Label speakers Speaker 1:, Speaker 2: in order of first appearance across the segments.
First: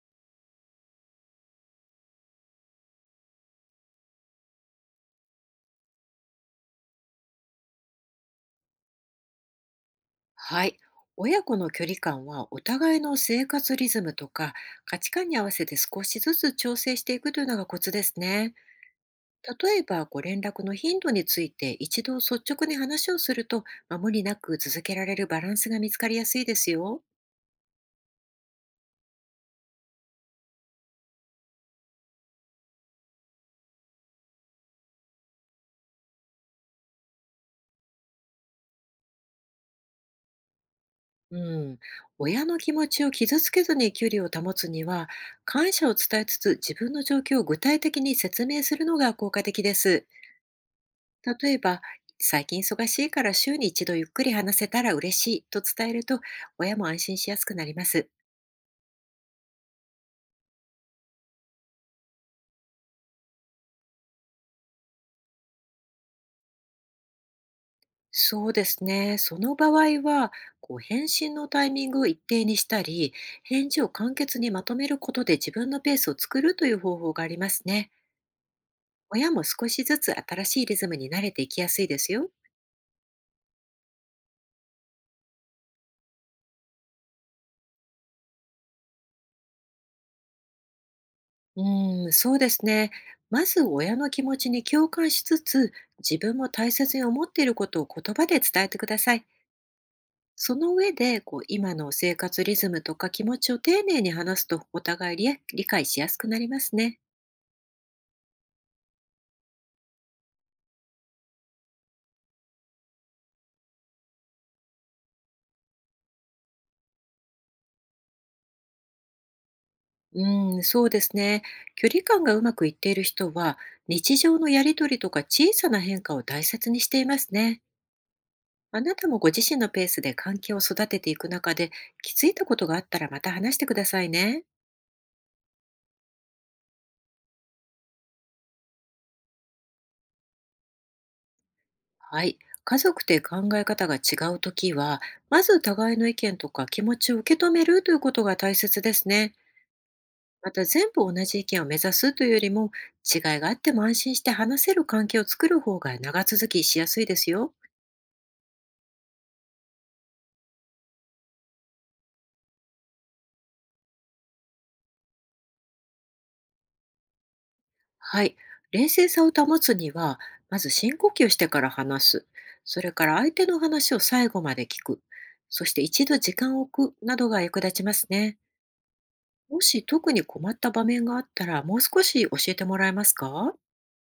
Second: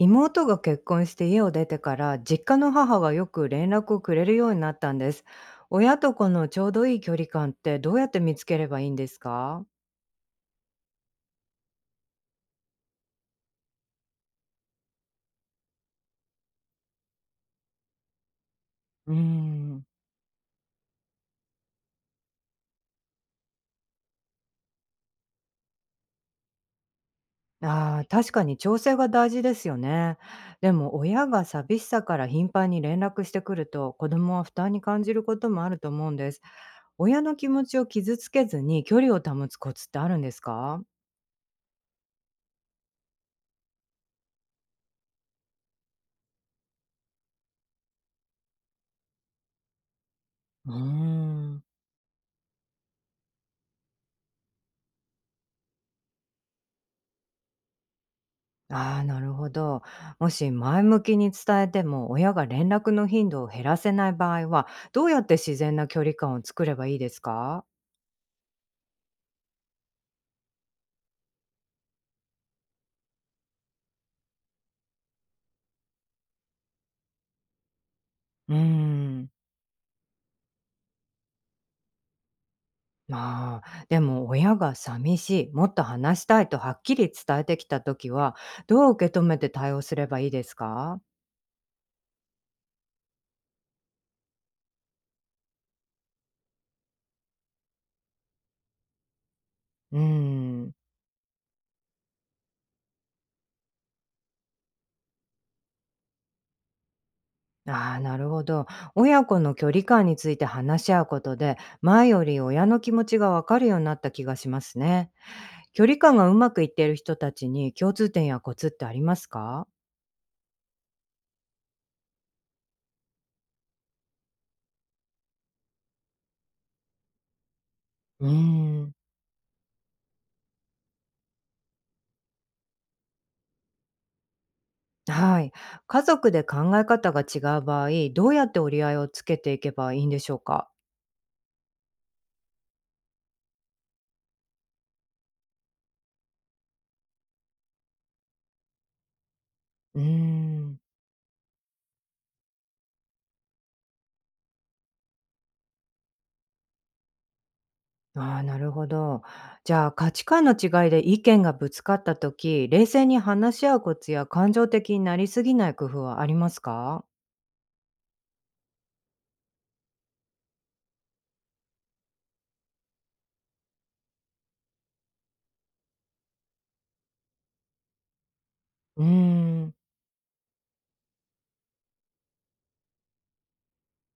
Speaker 1: 妹が結婚して家を出てから実家の母がよく連絡をくれるようになったんです。親と子のちょうどいい距離感ってどうやって見つければいいんですか？
Speaker 2: はい。親子の距離感は、お互いの生活リズムとか価値観に合わせて少しずつ調整していくというのがコツですね。
Speaker 1: うー
Speaker 2: 例え
Speaker 1: ん。
Speaker 2: ば、ご連絡の頻度について一度率直に話をすると、まあ、無理なく続けられるバランスが見つかりやすいですよ。
Speaker 1: ああー、確かに調整が大事ですよね。でも親が寂しさから頻繁に連絡してくると子供は負担に感じることもあると思うんです。親の気持ちを傷つけずに距離を保つコツってあるんですか？
Speaker 2: うん。親の気持ちを傷つけずに距離を保つには、感謝を伝えつつ自分の状況を具体的に説明するのが効果的です。
Speaker 1: うー
Speaker 2: 例え
Speaker 1: ん。
Speaker 2: ば、最近忙しいから週に一度ゆっくり話せたら嬉しいと伝えると、親も安心しやすくなります。
Speaker 1: ああ、なるほど。もし前向きに伝えても親が連絡の頻度を減らせない場合は、どうやって自然な距離感を作ればいいですか？
Speaker 2: そうですね。その場合は、こう返信のタイミングを一定にしたり、返事を簡潔にまとめることで自分のペースを作るという方法がありますね。
Speaker 1: うー
Speaker 2: 親
Speaker 1: ん。
Speaker 2: も少しずつ新しいリズムに慣れていきやすいですよ。
Speaker 1: まあ、でも親が寂しい、もっと話したいとはっきり伝えてきたときは、どう受け止めて対応すればいいですか？
Speaker 2: うーん、そうですね。まず親の気持ちに共感しつつ、自分も大切に思っていることを言葉で伝えてください。
Speaker 1: うー
Speaker 2: そ
Speaker 1: ん。
Speaker 2: の上で、今の生活リズムとか気持ちを丁寧に話すと、お互いり理解しやすくなりますね。
Speaker 1: ああ、なるほど。親子の距離感について話し合うことで、前より親の気持ちがわかるようになった気がしますね。距離感がうまくいっている人たちに共通点やコツってありますか？
Speaker 2: うん、そうですね。距離感がうまくいっている人は、日常のやりとりとか小さな変化を大切にしていますね。
Speaker 1: うー
Speaker 2: あ
Speaker 1: ん。
Speaker 2: なたもご自身のペースで関係を育てていく中で、気づいたことがあったらまた話してくださいね。
Speaker 1: はい。家族で考え方が違う場合、どうやって折り合いをつけていけばいいんでしょうか？
Speaker 2: はい。家族で考え方が違うときは、まず互いの意見とか気持ちを受け止めるということが大切ですね。
Speaker 1: うー
Speaker 2: また、
Speaker 1: ん。
Speaker 2: 全部同じ意見を目指すというよりも、違いがあっても安心して話せる関係を作る方が長続きしやすいですよ。
Speaker 1: ああ、なるほど。じゃあ価値観の違いで意見がぶつかった時、冷静に話し合うコツや感情的になりすぎない工夫はありますか？
Speaker 2: はい。冷静さを保つには、まず深呼吸してから話す。それから相手の話を最後まで聞く。そして一度時間を置くなどが役立ちますね。
Speaker 1: うー
Speaker 2: も
Speaker 1: ん。
Speaker 2: し特に困った場面があったら、もう少し教えてもらえますか？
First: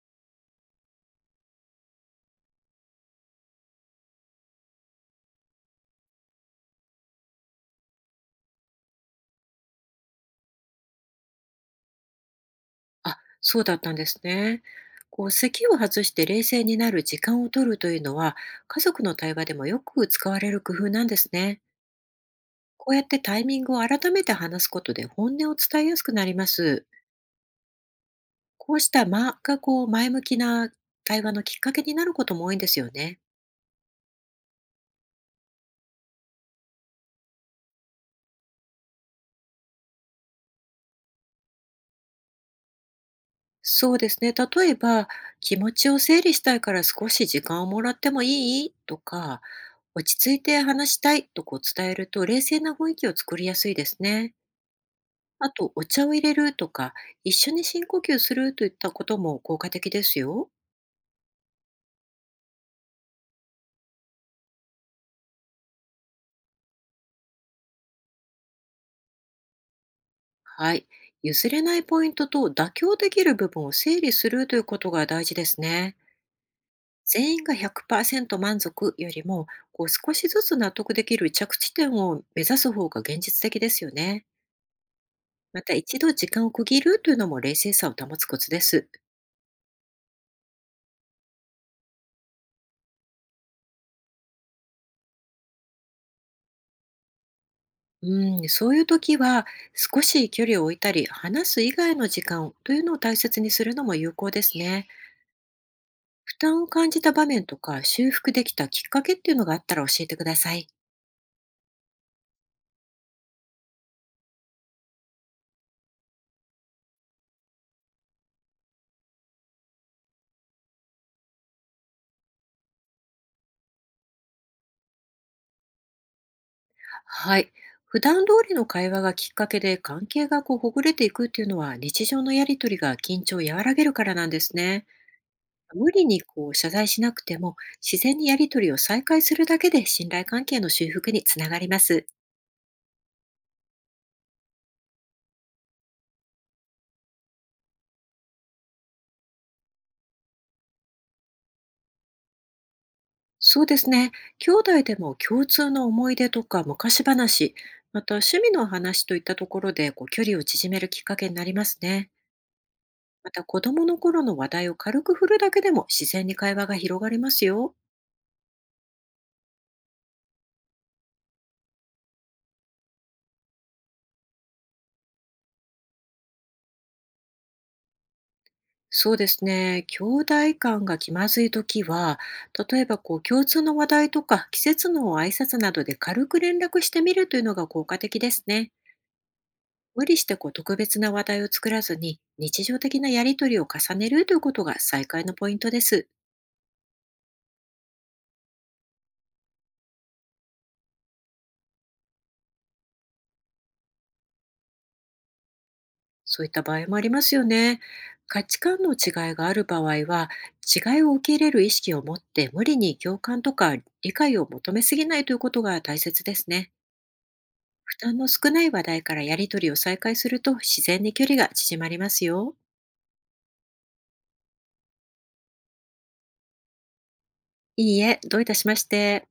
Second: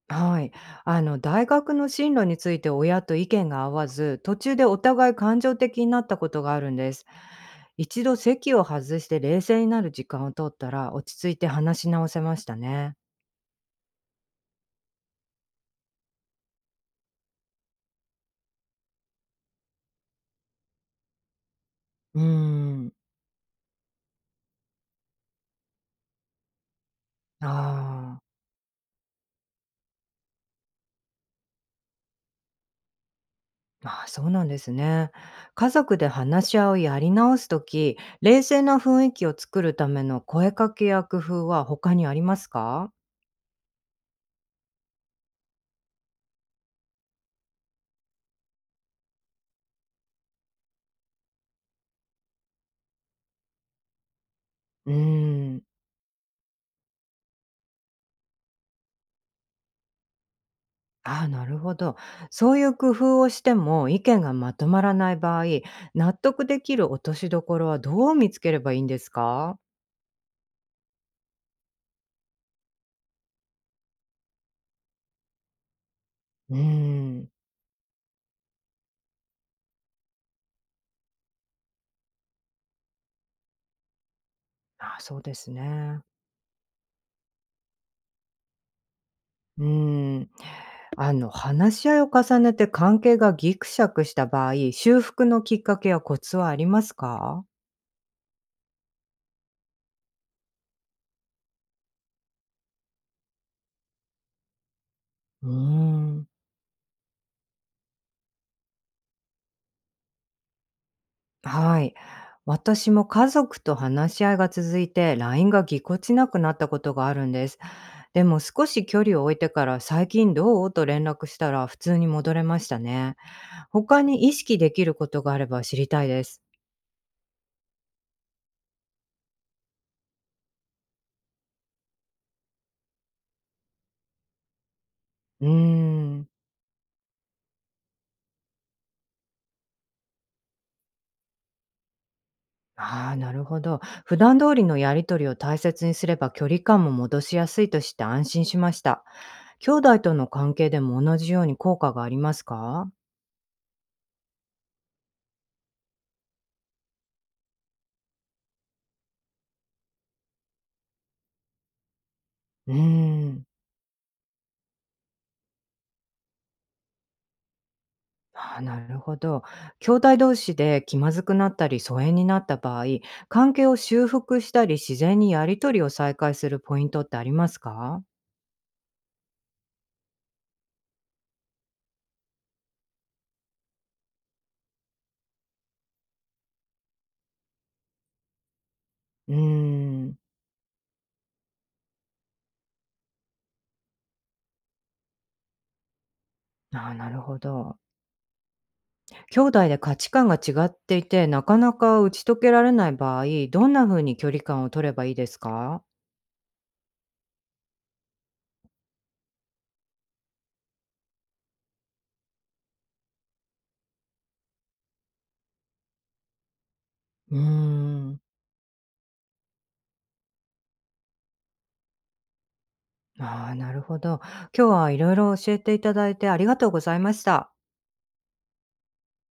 Speaker 1: はい。あの、大学の進路について親と意見が合わず、途中でお互い感情的になったことがあるんです。一度席を外して冷静になる時間を取ったら、落ち着いて話し直せましたね。
Speaker 2: あ、そうだったんですね。こう、咳を外して冷静になる時間を取るというのは、家族の対話でもよく使われる工夫なんですね。
Speaker 1: うー
Speaker 2: こ
Speaker 1: ん。
Speaker 2: うやってタイミングを改めて話すことで、本音を伝えやすくなります。
Speaker 1: ああ、
Speaker 2: こうした間が、こう、前向きな対話のきっかけになることも多いんですよね。
Speaker 1: まあそうなんですね。家族で話し合いをやり直すとき、冷静な雰囲気を作るための声かけや工夫は他にありますか？
Speaker 2: そうですね。例えば、気持ちを整理したいから少し時間をもらってもいいとか、落ち着いて話したいとこう伝えると、冷静な雰囲気を作りやすいですね。
Speaker 1: うー
Speaker 2: あ
Speaker 1: ん。
Speaker 2: と、お茶を入れるとか、一緒に深呼吸するといったことも効果的ですよ。
Speaker 1: ああ、なるほど。そういう工夫をしても意見がまとまらない場合、納得できる落としどころはどう見つければいいんですか？
Speaker 2: はい。譲れないポイントと妥協できる部分を整理するということが大事ですね。
Speaker 1: うーん。
Speaker 2: 全員が100%満足よりも、こう少しずつ納得できる着地点を目指す方が現実的ですよね。
Speaker 1: ああ、そうです
Speaker 2: また、一
Speaker 1: ね。
Speaker 2: 度時間を区切るというのも冷静さを保つコツです。
Speaker 1: うーん。あの、話し合いを重ねて関係がギクシャクした場合、修復のきっかけやコツはありますか？
Speaker 2: うん、そういう時は、少し距離を置いたり、話す以外の時間をというのを大切にするのも有効ですね。
Speaker 1: うーん。
Speaker 2: 負担を感じた場面とか、修復できたきっかけっていうのがあったら教えてください。
Speaker 1: はい。私も家族と話し合いが続いて、LINE がぎこちなくなったことがあるんです。でも少し距離を置いてから、最近どうと連絡したら普通に戻れましたね。他に意識できることがあれば知りたいです。
Speaker 2: はい。普段通りの会話がきっかけで関係がこうほぐれていくっていうのは、日常のやりとりが緊張を和らげるからなんですね。
Speaker 1: うー
Speaker 2: 無理に
Speaker 1: ん。
Speaker 2: こう謝罪しなくても、自然にやりとりを再開するだけで信頼関係の修復につながります。
Speaker 1: ああ、なるほど。普段通りのやりとりを大切にすれば距離感も戻しやすいとして安心しました。兄弟との関係でも同じように効果がありますか？
Speaker 2: そうですね。兄弟でも、共通の思い出とか昔話、また趣味の話といったところで、こう、距離を縮めるきっかけになりますね。
Speaker 1: うー
Speaker 2: また、
Speaker 1: ん。
Speaker 2: 子供の頃の話題を軽く振るだけでも自然に会話が広がりますよ。
Speaker 1: ああ、なるほど。兄弟同士で気まずくなったり疎遠になった場合、関係を修復したり自然にやり取りを再開するポイントってありますか？
Speaker 2: そうですね。兄弟間が気まずいときは、例えば、こう、共通の話題とか季節の挨拶などで軽く連絡してみるというのが効果的ですね。
Speaker 1: うー
Speaker 2: 無
Speaker 1: ん。
Speaker 2: 理してこう特別な話題を作らずに、日常的なやりとりを重ねるということが再開のポイントです。
Speaker 1: ああ、なるほど。兄弟で価値観が違っていて、なかなか打ち解けられない場合、どんな風に距離感を取ればいいですか？
Speaker 2: そういった場合もありますよね。価値観の違いがある場合は、違いを受け入れる意識を持って、無理に共感とか理解を求めすぎないということが大切ですね。
Speaker 1: うー
Speaker 2: 負担
Speaker 1: ん。
Speaker 2: の少ない話題からやり取りを再開すると、自然に距離が縮まりますよ。
Speaker 1: ああ、なるほど。今日はいろいろ教えていただいてありがとうございました。
Speaker 2: いいえ、どういたしまして。